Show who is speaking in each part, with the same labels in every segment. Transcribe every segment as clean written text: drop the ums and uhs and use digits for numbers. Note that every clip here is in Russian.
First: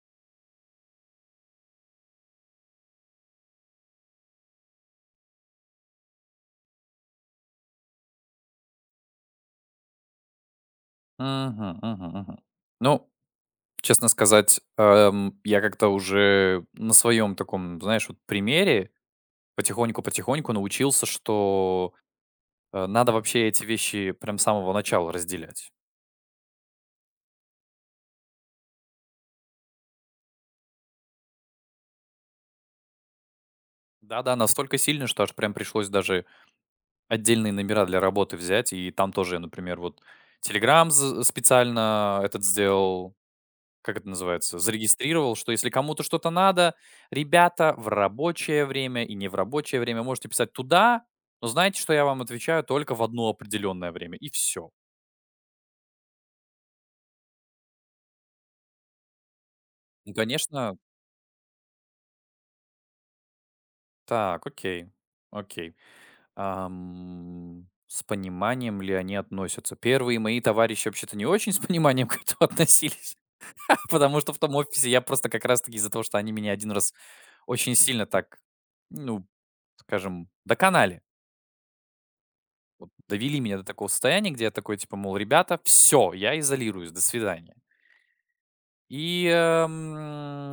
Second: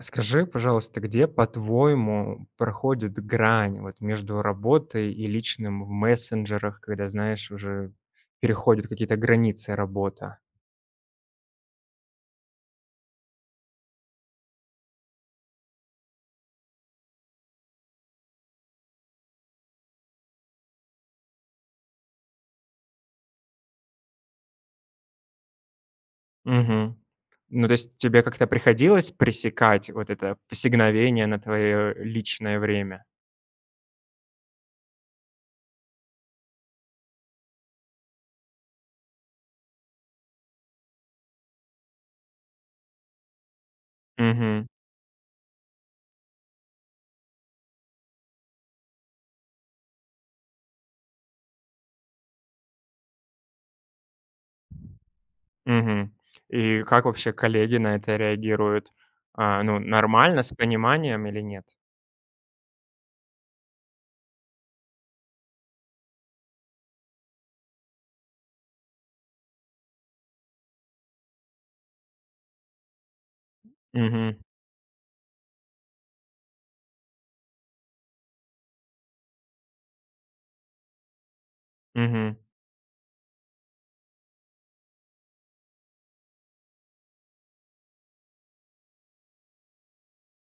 Speaker 1: Скажи, пожалуйста, где, по-твоему, проходит грань вот между работой и личным в мессенджерах, когда, знаешь, уже переходят какие-то границы работа?
Speaker 2: Мгм. Ну, честно сказать, я как-то уже на своем таком, знаешь, вот примере потихоньку-потихоньку научился, что надо вообще эти вещи прям с самого начала разделять.
Speaker 1: Мгм. Ну, то есть тебе как-то приходилось пресекать вот это посигновение на твое личное время?
Speaker 2: Да-да, настолько сильно, что аж прям пришлось даже отдельные номера для работы взять, и там тоже, я, например, вот специально этот сделал, как это называется,
Speaker 1: Мгм.
Speaker 2: зарегистрировал, что если кому-то что-то надо, ребята, в рабочее время и не в рабочее время можете писать туда, но знаете, что я вам отвечаю только в одно определенное время, и все.
Speaker 1: Мгм. И как вообще коллеги на это реагируют? А, ну,
Speaker 2: Ну,
Speaker 1: нормально, с
Speaker 2: конечно,
Speaker 1: пониманием или нет?
Speaker 2: так, окей, окей. С пониманием ли они относятся? Первые мои товарищи вообще-то не очень с пониманием к этому относились, потому что
Speaker 1: Мгм.
Speaker 2: в том офисе я просто как раз-таки из-за того, что они меня один раз очень сильно так, ну, скажем, доконали.
Speaker 1: Мгм.
Speaker 2: Довели меня до такого состояния, где я такой, типа, мол, ребята, все, я изолируюсь, до свидания. И, эм,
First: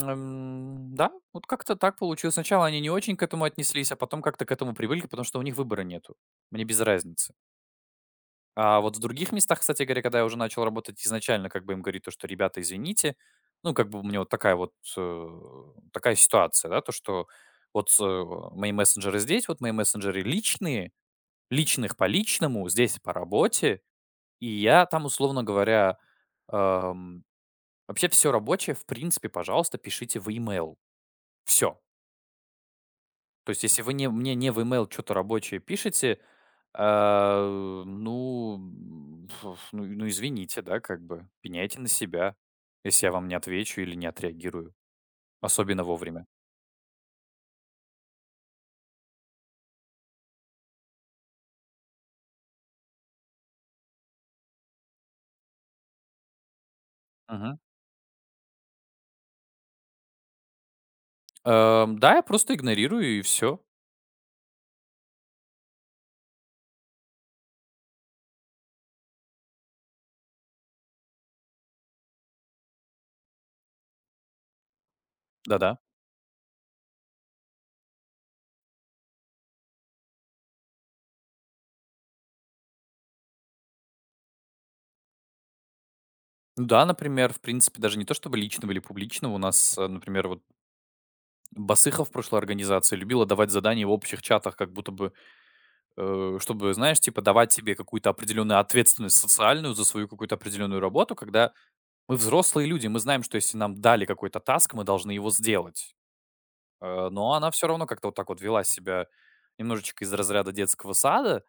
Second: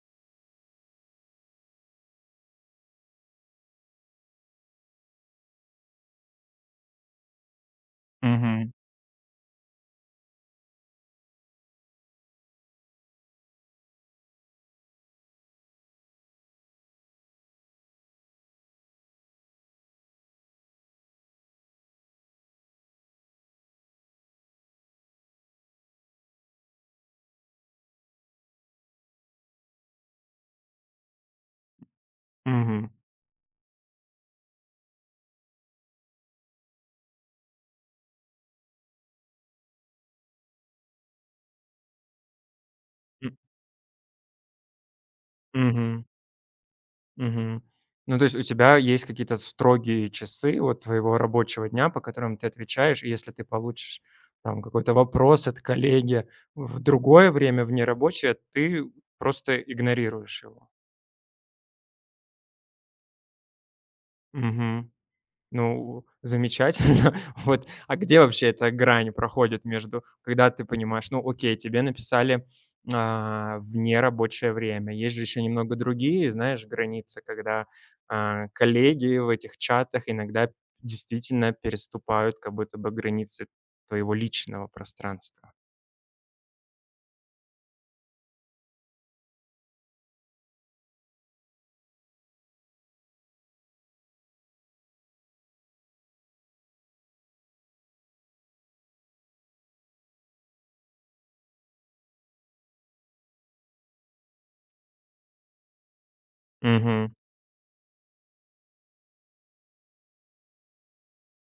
Speaker 2: м, да, вот как-то так получилось. Сначала они не очень к этому отнеслись, а потом как-то к этому привыкли, потому что у них выбора нету. Мне без разницы.
Speaker 1: Мгм.
Speaker 2: А вот в других местах, кстати говоря, когда я уже начал работать изначально, как бы им говорить то, что ребята, извините, ну, как бы у меня вот такая вот, э, такая ситуация, да, то, что вот мои мессенджеры здесь, вот мои мессенджеры личные, личных по личному, здесь по работе, и я там, условно говоря, ам, вообще все рабочее, в принципе, пожалуйста, пишите в имейл. Все.
Speaker 1: Мгм.
Speaker 2: То есть, если вы не мне не в имейл что то рабочее пишете, а, ну, извините, да, как бы. Пеняйте на себя, если я вам
Speaker 1: М,
Speaker 2: не отвечу или не отреагирую, особенно
Speaker 1: мгм.
Speaker 2: вовремя.
Speaker 1: Мгм. Ну, то есть у тебя есть какие-то строгие часы вот твоего рабочего дня, по которым ты отвечаешь, и если ты получишь там какой-то вопрос от коллеги в другое
Speaker 2: Мгм.
Speaker 1: время, в нерабочее, ты просто игнорируешь его.
Speaker 2: Да, я просто игнорирую и все.
Speaker 1: Мгм. Ну, замечательно. Вот, а где вообще эта грань проходит между, когда ты понимаешь, ну, окей, тебе написали, в нерабочее время. Есть же еще немного
Speaker 2: Да-да.
Speaker 1: другие, знаешь, границы, когда, коллеги в этих чатах иногда действительно переступают как будто бы границы твоего личного пространства.
Speaker 2: Ну да, например, в принципе, даже не то чтобы личного или публичного. У нас, например, вот Басыхов в прошлой организации любила давать задания в общих чатах, как будто бы, чтобы, знаешь, типа давать тебе какую-то определенную ответственность социальную за свою какую-то определенную работу, когда мы взрослые люди, мы знаем, что если нам дали какой-то таск, мы должны его сделать.
Speaker 1: Угу,
Speaker 2: Но она все равно как-то вот так вот вела себя немножечко из разряда детского сада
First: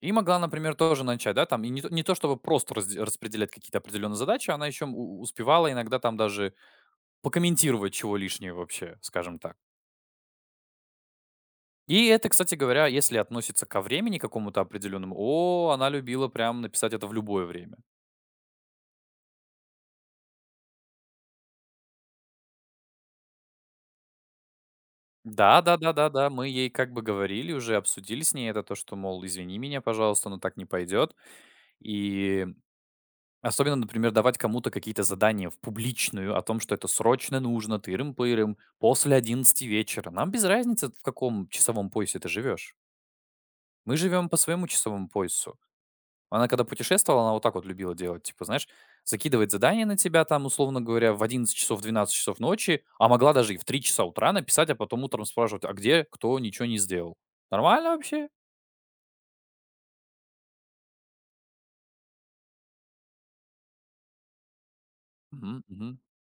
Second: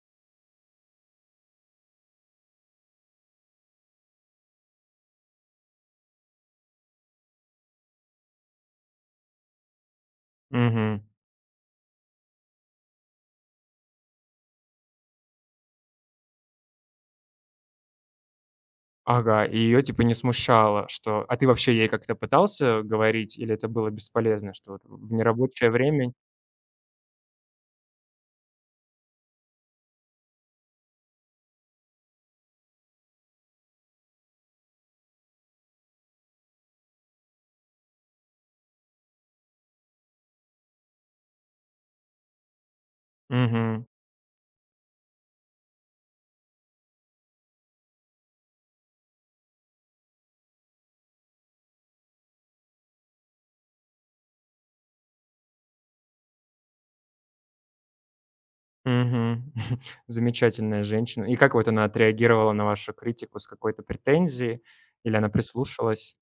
Speaker 2: и могла, например, тоже начать, да, там, и не то чтобы просто распределять какие-то определенные задачи, она еще успевала иногда там даже покомментировать чего лишнего вообще, скажем так.
Speaker 1: угу.
Speaker 2: И это, кстати говоря, если относится ко времени какому-то определенному, о, она любила прям написать это в любое время.
Speaker 1: Ага, и ее типа не смущало. Что А ты вообще ей как-то пытался говорить, или это было бесполезно, что вот в
Speaker 2: Да,
Speaker 1: нерабочее
Speaker 2: да, да, да,
Speaker 1: время?
Speaker 2: да, мы ей как бы говорили уже, обсудили с ней это, то, что, мол, извини меня, пожалуйста, но так не пойдет. И особенно, например, давать кому-то какие-то задания в публичную о том, что это срочно нужно, тырым-пырым, после 11 вечера. Нам без разницы, в каком часовом поясе ты живешь.
Speaker 1: Мгм.
Speaker 2: Мы живем по своему часовому поясу. Она когда путешествовала, она вот так вот любила делать. Типа, знаешь, закидывать задание на тебя там, условно говоря, в 11 часов, 12 часов ночи, а могла даже и в 3 часа утра написать, а потом утром спрашивать, а где кто ничего не сделал. Нормально вообще?
Speaker 1: Мгм. Замечательная женщина. И как вот она отреагировала на вашу критику? С какой-то претензией? Или она
Speaker 2: Мгм, мгм.
Speaker 1: прислушалась?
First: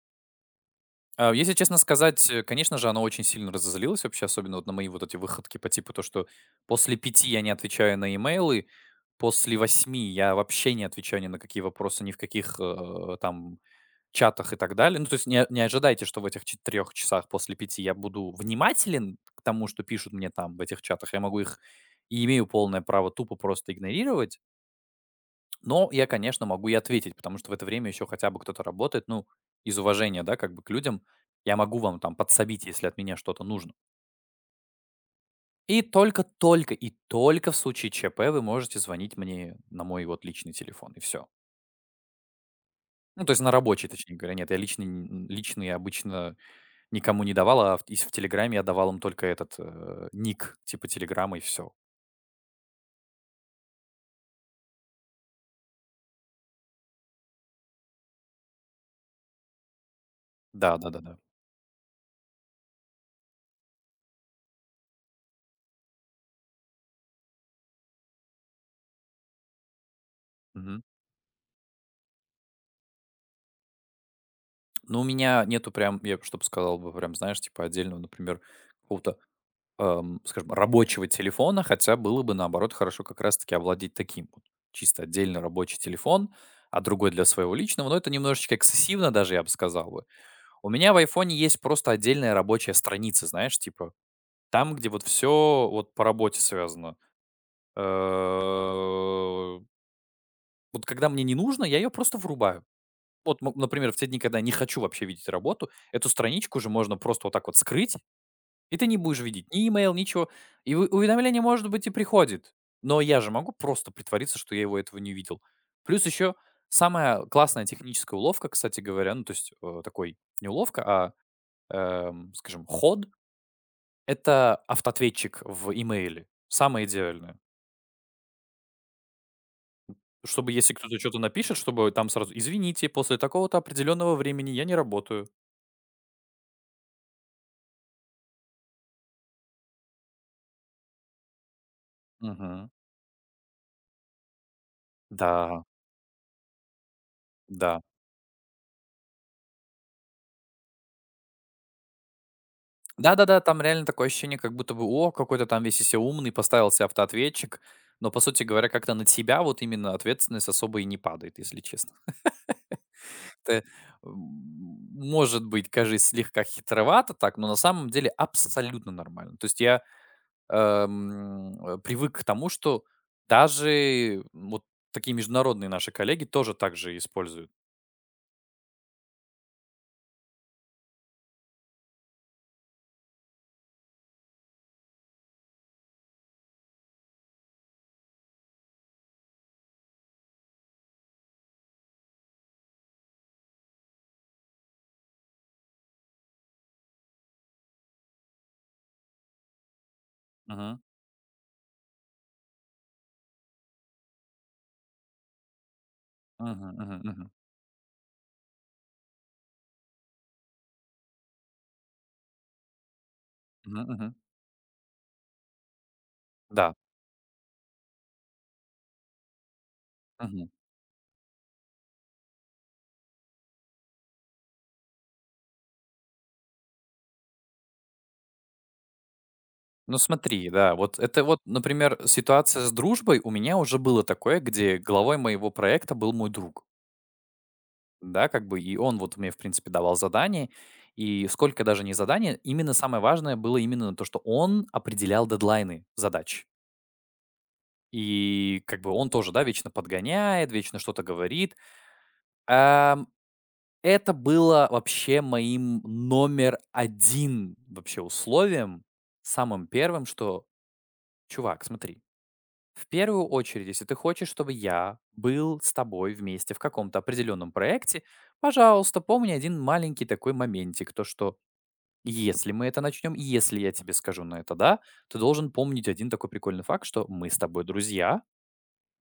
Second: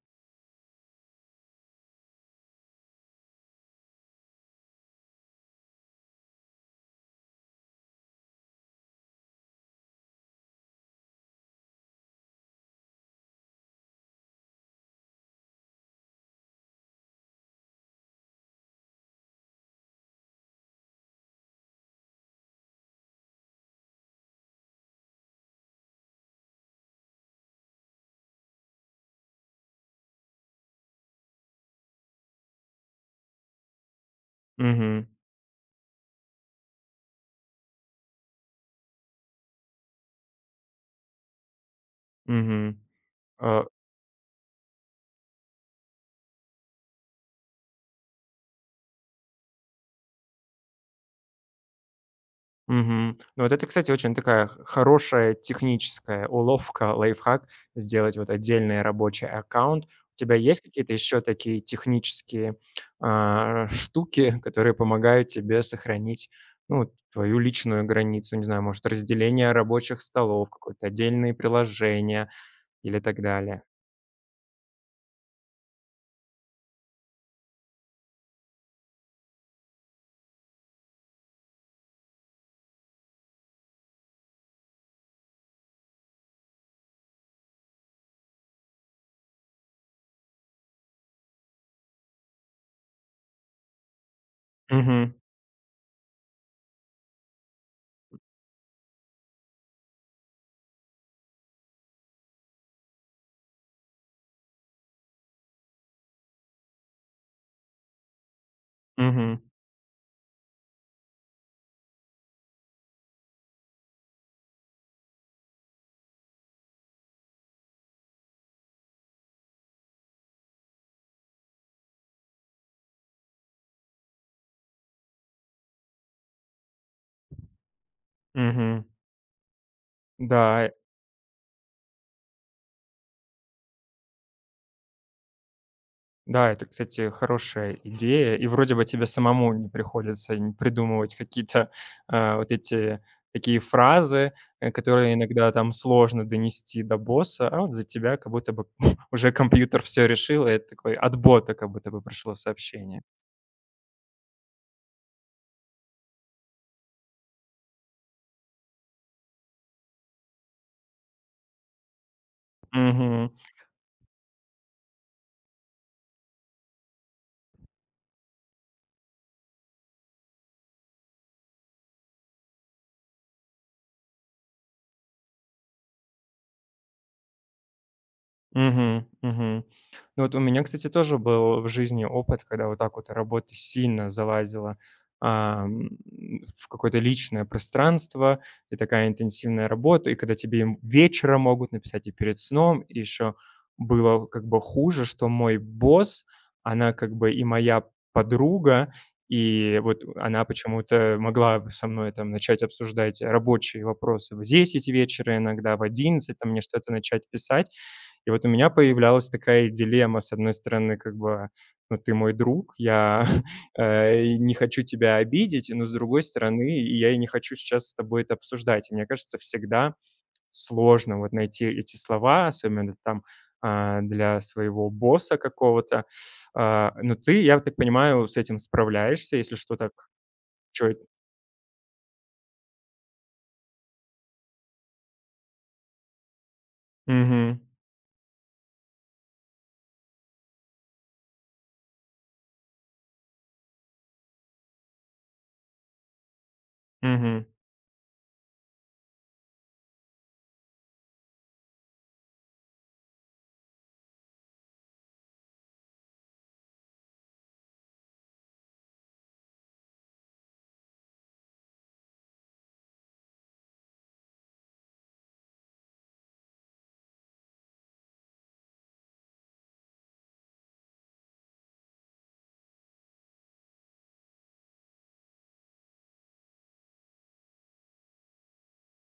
Speaker 2: А, если честно сказать, конечно же, она очень сильно разозлилась вообще, особенно вот на мои вот эти выходки по типу то, что после 5 я не отвечаю на имейлы, после 8 я вообще не отвечаю ни на какие вопросы, ни в каких там чатах и так далее. Ну, то есть не ожидайте, что в этих 4 часах после 5 я буду внимателен к тому, что пишут мне там в этих чатах. Я могу их и имею полное право тупо просто игнорировать. Но я, конечно, могу и ответить, потому что в это время еще хотя бы кто-то работает, ну, из уважения, да, как бы к людям. Я могу вам там подсобить, если от меня что-то нужно.
Speaker 1: Мгм.
Speaker 2: И только-только и только в случае ЧП вы можете звонить мне на мой вот личный телефон, и все.
Speaker 1: Мгм.
Speaker 2: Ну, то есть на
Speaker 1: А,
Speaker 2: рабочий, точнее говоря. Нет, я личный, личный обычно никому не давал, а в Телеграме я давал им только этот ник, типа Телеграма, и все.
Speaker 1: мгм. Ну, вот это, кстати, очень такая хорошая техническая уловка, лайфхак, сделать вот отдельный рабочий аккаунт. У тебя есть
Speaker 2: Да, да,
Speaker 1: какие-то
Speaker 2: да, да.
Speaker 1: еще такие технические штуки, которые помогают тебе сохранить, ну, вот твою личную границу, не знаю, может, разделение рабочих столов,
Speaker 2: Мгм.
Speaker 1: какое-то отдельные приложения, или так далее.
Speaker 2: Но у меня нету прям, я чтобы сказал бы, прям, знаешь, типа отдельного, например, какого-то скажем, рабочего телефона, хотя было бы, наоборот, хорошо как раз-таки овладеть таким вот. Чисто отдельно рабочий телефон, а другой для своего личного. Но это немножечко эксцессивно даже, я бы сказал бы. У меня в айфоне есть просто отдельная рабочая страница, знаешь, типа там, где вот
Speaker 1: Мгм,
Speaker 2: все вот по работе связано. Э, Вот когда мне не нужно, я ее просто врубаю. Вот, например, в те дни, когда я не хочу вообще видеть работу, эту страничку уже можно просто вот так вот скрыть и ты не будешь
Speaker 1: мгм,
Speaker 2: видеть ни имейл, ничего. И уведомление, может быть, и приходит. Но я же могу просто притвориться, что я его этого не видел. Плюс еще самая классная техническая уловка, кстати говоря, ну, то есть такой не уловка, а, скажем, ход, это автоответчик в имейле. Самое идеальное.
Speaker 1: мгм.
Speaker 2: Чтобы,
Speaker 1: Да,
Speaker 2: если кто-то что-то напишет, чтобы там сразу, извините, после такого-то определенного времени я не работаю.
Speaker 1: да, это, кстати, хорошая идея. И вроде бы тебе самому не приходится н придумывать какие-то, вот
Speaker 2: Мгм.
Speaker 1: эти такие фразы, которые иногда
Speaker 2: Да,
Speaker 1: там сложно донести до босса, а вот
Speaker 2: да.
Speaker 1: за тебя как будто бы уже компьютер все решил, и это такой от бота как будто бы пришло сообщение.
Speaker 2: Да-да-да, там реально такое ощущение, как будто бы, о, какой то там весь из себя умный, поставил себе автоответчик, но, по сути говоря, как-то на тебя вот именно ответственность особо и не падает, если честно.
Speaker 1: Мгм.
Speaker 2: Как-то, м, может быть, кажется, слегка хитровато так, но на самом деле абсолютно нормально. То есть я привык к тому, что даже вот такие международные наши коллеги тоже так же используют.
Speaker 1: Мгм, мгм. Ну вот у меня, кстати, тоже был в жизни опыт, когда вот так вот работа сильно залазила, ам, в какое-то личное пространство, и такая интенсивная работа, и когда тебе им вечером могут написать и перед сном, и еще было как бы хуже, что мой босс, она как бы и моя подруга, и вот она
Speaker 2: Мгм.
Speaker 1: почему-то могла бы со мной там начать обсуждать рабочие вопросы в 10 вечера, иногда в 11 там мне
Speaker 2: Мгм.
Speaker 1: что-то
Speaker 2: Мгм.
Speaker 1: начать
Speaker 2: Мгм.
Speaker 1: писать. И вот у меня появлялась такая дилемма. С одной стороны, как бы, ну, ты мой друг, я,
Speaker 2: Мгм. Мгм.
Speaker 1: и не хочу тебя обидеть, но, с другой
Speaker 2: Да.
Speaker 1: стороны, и я и не хочу сейчас с тобой это обсуждать. И мне кажется, всегда сложно вот найти эти слова, особенно там, для своего босса какого-то. А, но ты, я так понимаю, с этим справляешься, если что, так.
Speaker 2: Ну смотри, да,
Speaker 1: чё эт
Speaker 2: вот это вот, например, ситуация с дружбой. У меня уже было такое, где главой моего проекта был мой друг.
Speaker 1: Мгм.
Speaker 2: Да, как бы, и он вот мне, в принципе, давал задания. И сколько даже не задания, именно самое важное было именно то, что он определял дедлайны задач.
Speaker 1: Мгм.
Speaker 2: И как бы он тоже, да, вечно подгоняет, вечно что-то говорит. Ам, это было вообще моим номер один вообще условием, самым первым, что, чувак, смотри, в первую очередь, если ты хочешь, чтобы я был с тобой вместе в каком-то определенном проекте, пожалуйста, помни один маленький такой моментик, то что если мы это начнем, если я тебе скажу на это «да», ты должен помнить один такой прикольный факт, что мы с тобой друзья,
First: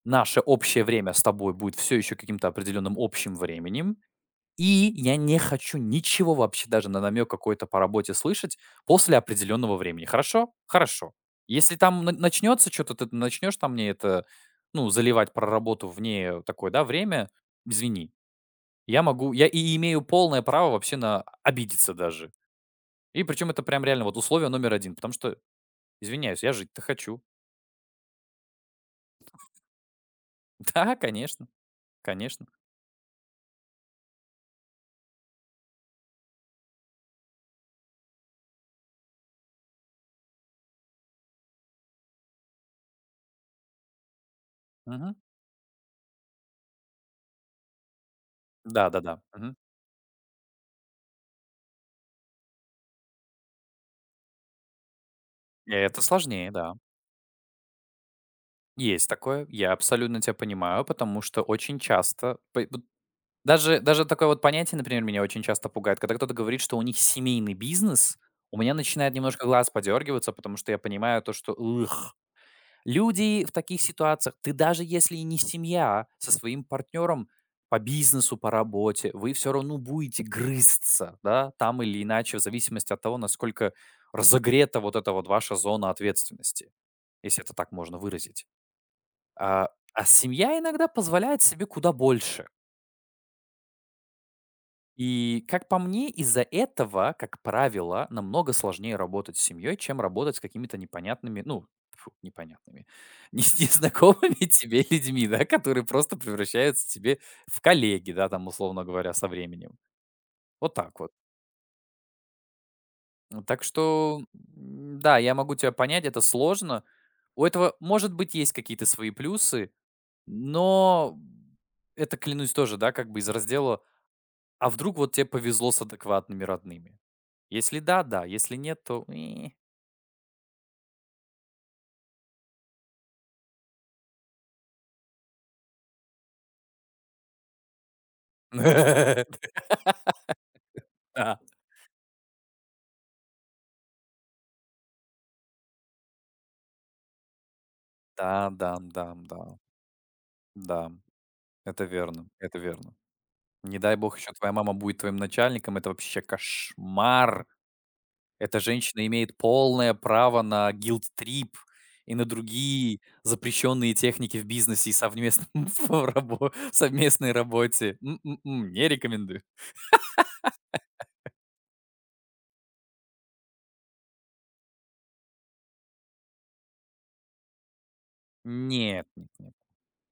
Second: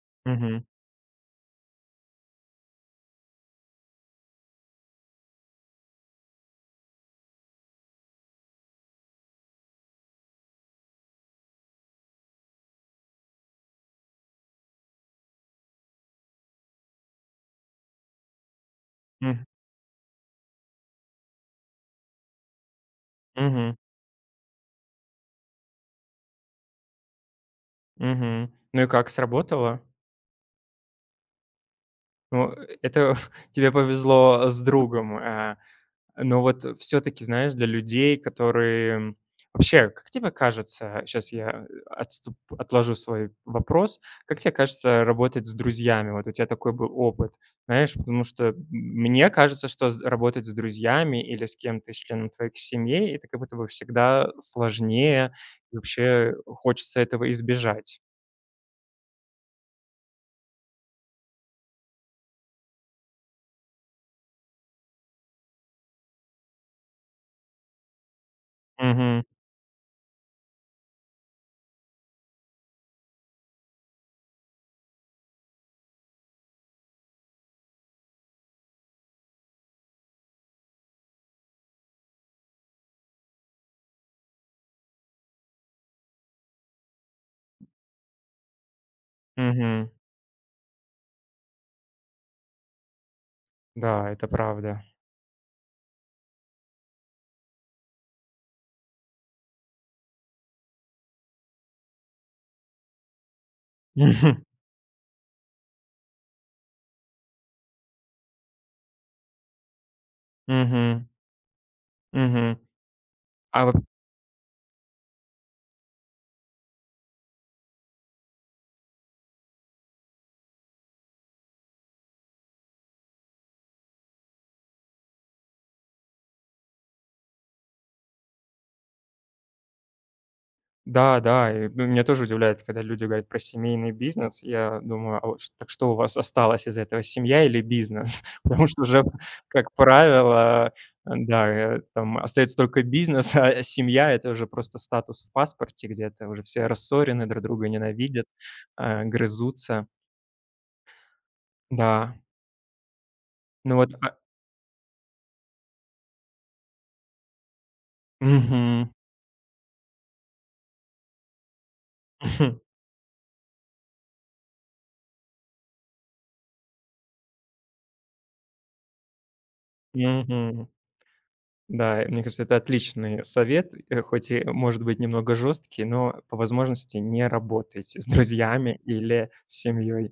Speaker 2: наше
Speaker 1: Мгм.
Speaker 2: общее время с тобой будет все еще каким-то определенным общим временем, и я не хочу ничего вообще даже на намек какой-то по работе слышать после определенного времени. Хорошо? Хорошо. Если там начнется что-то, ты начнешь там мне это, ну, заливать про работу вне такое, да, время, извини.
Speaker 1: Мгм.
Speaker 2: Я и имею полное право вообще на обидеться даже. И причем это
Speaker 1: Мгм.
Speaker 2: прям реально вот условие номер один, потому что, извиняюсь, я жить-то хочу.
Speaker 1: Мгм. Ну и как, сработало?
Speaker 2: Да, конечно, конечно.
Speaker 1: Ну, это тебе повезло с другом. А, но вот все таки знаешь, для людей, которые вообще, как тебе кажется, сейчас я отступ отложу свой вопрос, как тебе кажется
Speaker 2: Мгм.
Speaker 1: работать с друзьями? Вот у тебя такой был опыт, знаешь, потому что
Speaker 2: Да, да, да.
Speaker 1: мне
Speaker 2: Мгм.
Speaker 1: кажется, что с работать с друзьями или с кем-то из членов твоей семьи- это как будто бы всегда сложнее, и
Speaker 2: Это
Speaker 1: вообще
Speaker 2: сложнее, да.
Speaker 1: хочется этого избежать.
Speaker 2: Есть такое, я абсолютно тебя понимаю, потому что очень часто, вот даже такое вот понятие, например, меня очень часто пугает, когда кто-то говорит, что у них семейный бизнес, у меня начинает
Speaker 1: Угу,
Speaker 2: немножко глаз подергиваться, потому что я понимаю то, что «Ух, люди в таких ситуациях, ты даже если и не семья, со своим партнером по бизнесу, по работе, вы все равно будете грызться, да, там или иначе, в зависимости от того, насколько разогрета вот эта вот ваша зона ответственности, если это так можно выразить. А,
Speaker 1: угу.
Speaker 2: а семья иногда позволяет себе куда больше.
Speaker 1: Да, это правда.
Speaker 2: И, как по мне, из-за этого, как правило, намного сложнее работать с семьей, чем работать с какими-то непонятными, ну, фу, непонятными, с незнакомыми
Speaker 1: Мгм.
Speaker 2: тебе людьми, да, которые просто превращаются тебе в коллеги, да, там, условно говоря, со временем. Вот так
Speaker 1: Мгм.
Speaker 2: вот.
Speaker 1: Мгм.
Speaker 2: Ну, так
Speaker 1: А вот
Speaker 2: что, да, я могу тебя понять, это сложно. У этого, может быть, есть какие-то свои плюсы, но это, клянусь, тоже, да, как бы из раздела. А вдруг вот тебе повезло с адекватными родными? Если да, да, если нет, то
Speaker 1: да, да, и, ну, меня тоже удивляет, когда люди говорят про семейный бизнес. Я думаю, а вот ш так что у вас осталось из этого, семья или бизнес? Потому что уже, как правило,
Speaker 2: Да.
Speaker 1: да, там остается только бизнес, а семья- это уже просто статус в паспорте где-то, уже все рассорены, друг друга ненавидят,
Speaker 2: Да, да, дам, да.
Speaker 1: грызутся.
Speaker 2: Да, это
Speaker 1: Да,
Speaker 2: верно, это верно.
Speaker 1: ну
Speaker 2: Не
Speaker 1: вот,
Speaker 2: дай бог еще твоя мама будет твоим начальником, это вообще кошмар. Эта
Speaker 1: мгм.
Speaker 2: женщина имеет полное право на гилд-трип и на другие запрещенные техники в бизнесе и совместном в рабо совместной работе. Не рекомендую.
Speaker 1: Мгм. Да, мне кажется, это отличный совет, хоть и может быть немного жесткий, но по возможности не работайте с друзьями
Speaker 2: Нет,
Speaker 1: или
Speaker 2: нет.
Speaker 1: с семьей.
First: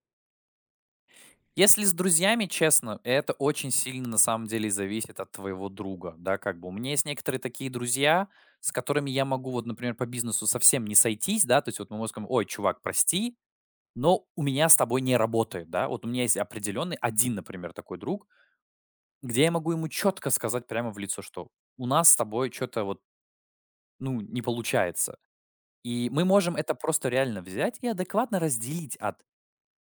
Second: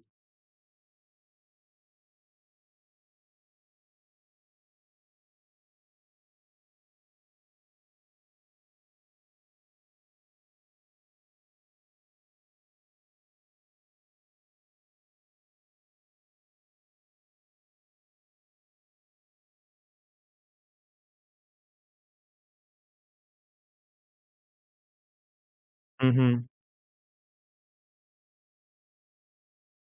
Speaker 2: Если с друзьями, честно, это очень сильно на самом деле зависит от твоего друга, да, как бы. У меня есть некоторые такие друзья, с которыми я могу вот, например, по бизнесу совсем не сойтись, да, то есть вот мы можем сказать, ой, чувак, прости, но у меня с тобой не работает, да, вот у меня есть определенный один, например, такой друг, где я могу ему четко сказать прямо в лицо, что у нас с тобой что-то вот, ну, не получается. И мы
Speaker 1: Мгм,
Speaker 2: можем это просто реально взять и адекватно разделить от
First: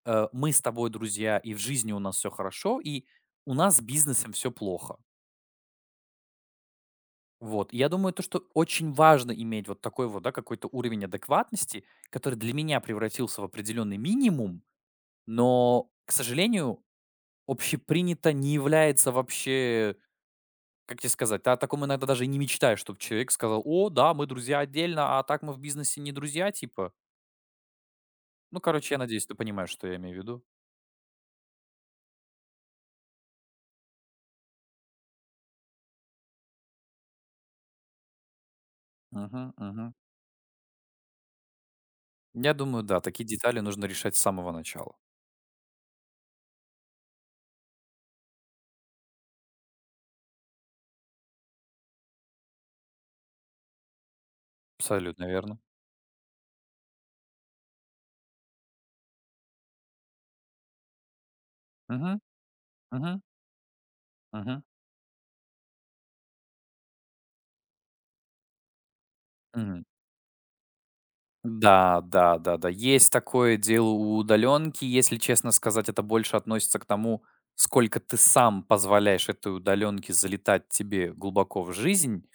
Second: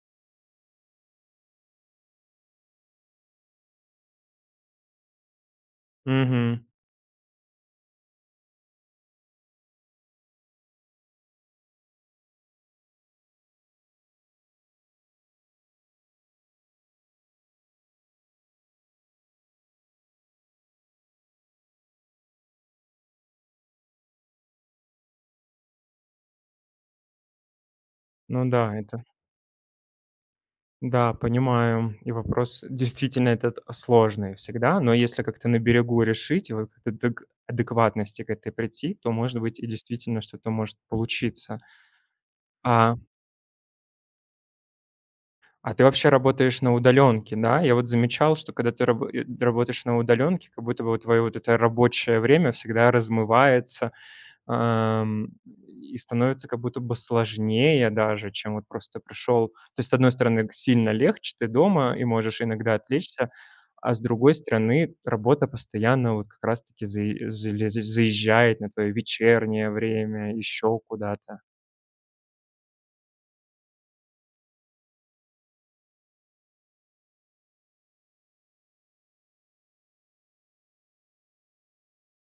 Speaker 2: мы с тобой друзья, и в жизни у нас все хорошо, и у нас с бизнесом все плохо.
Speaker 1: мгм.
Speaker 2: Вот. И я думаю, то, что очень важно иметь вот такой вот, да, какой-то уровень адекватности, который для меня превратился в определенный минимум, но, к сожалению, общепринято не является вообще, как тебе сказать, ты о таком иногда даже и не мечтаешь, чтобы человек сказал, о, да, мы друзья отдельно, а так мы в бизнесе не друзья, типа.
Speaker 1: Ну
Speaker 2: Ну,
Speaker 1: да,
Speaker 2: короче, я надеюсь, ты понимаешь, что я имею в виду.
Speaker 1: да, понимаю. И вопрос действительно этот сложный всегда, но если как-то на берегу решить и вот к адекватности к этой прийти, то, может
Speaker 2: Мгм,
Speaker 1: быть, и
Speaker 2: мгм.
Speaker 1: действительно что-то может получиться.
Speaker 2: Я думаю,
Speaker 1: А
Speaker 2: да, такие детали нужно решать с самого начала.
Speaker 1: А ты вообще работаешь на удаленке, да? Я вот замечал, что когда ты работаешь на удаленке, как будто бы твое вот это рабочее время всегда размывается,
Speaker 2: Абсолютно
Speaker 1: ам,
Speaker 2: верно.
Speaker 1: и становится как будто бы сложнее даже, чем вот просто пришел. То есть, с одной стороны, г сильно легче, ты дома и
Speaker 2: Мгм,
Speaker 1: можешь иногда
Speaker 2: мгм,
Speaker 1: отвлечься, а с другой
Speaker 2: мгм,
Speaker 1: стороны, работа постоянно вот как раз таки заи залез заезжает на твое вечернее
Speaker 2: мгм.
Speaker 1: время, еще куда-то.
Speaker 2: Да, да, да-да. Есть такое дело у удаленки. Если честно сказать, это больше относится к тому, сколько ты сам позволяешь этой удаленке залетать тебе глубоко в жизнь.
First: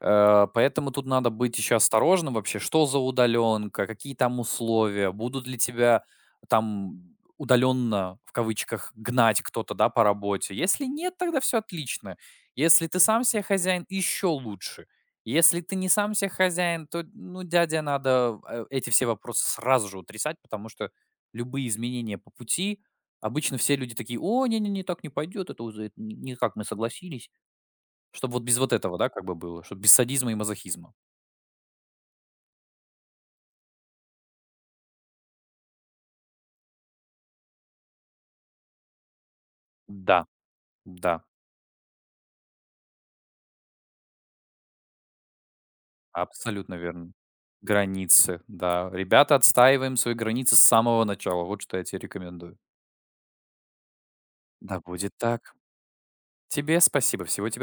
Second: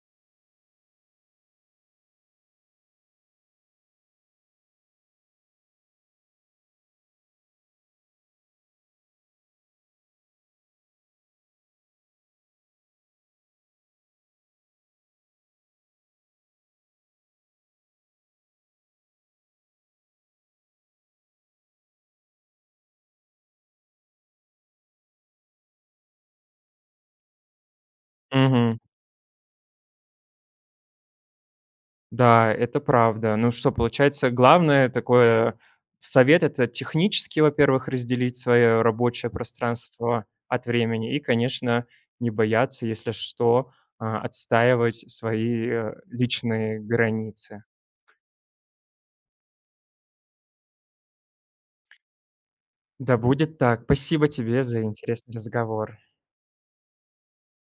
Speaker 2: Поэтому тут надо быть еще осторожным вообще, что за удаленка, какие там условия, будут ли тебя там удаленно, в кавычках, гнать кто-то, да, по работе. Если нет, тогда все отлично. Если ты сам себе хозяин, еще лучше. Если ты не сам себе хозяин, то, ну, дядя, надо эти все вопросы сразу же утрясать, потому что любые изменения по пути, обычно все люди такие, о, не-не-не, так не пойдет, это уже никак мы согласились чтобы вот без вот этого, да, как бы было, чтобы без садизма и мазохизма.
Speaker 1: Да, это правда. Ну что, получается, главное такое совет- это технически, во-первых, разделить свое рабочее
Speaker 2: Да,
Speaker 1: пространство от
Speaker 2: да,
Speaker 1: времени и, конечно, не бояться, если что, отстаивать свои,
Speaker 2: абсолютно
Speaker 1: личные
Speaker 2: верно.
Speaker 1: границы.
Speaker 2: Границы, да. Ребята, отстаиваем свои границы с самого начала. Вот что я тебе рекомендую.
Speaker 1: Да будет так. Спасибо тебе
Speaker 2: Да
Speaker 1: за
Speaker 2: будет
Speaker 1: интересный
Speaker 2: так.
Speaker 1: разговор.
Speaker 2: Тебе спасибо. Всего тебе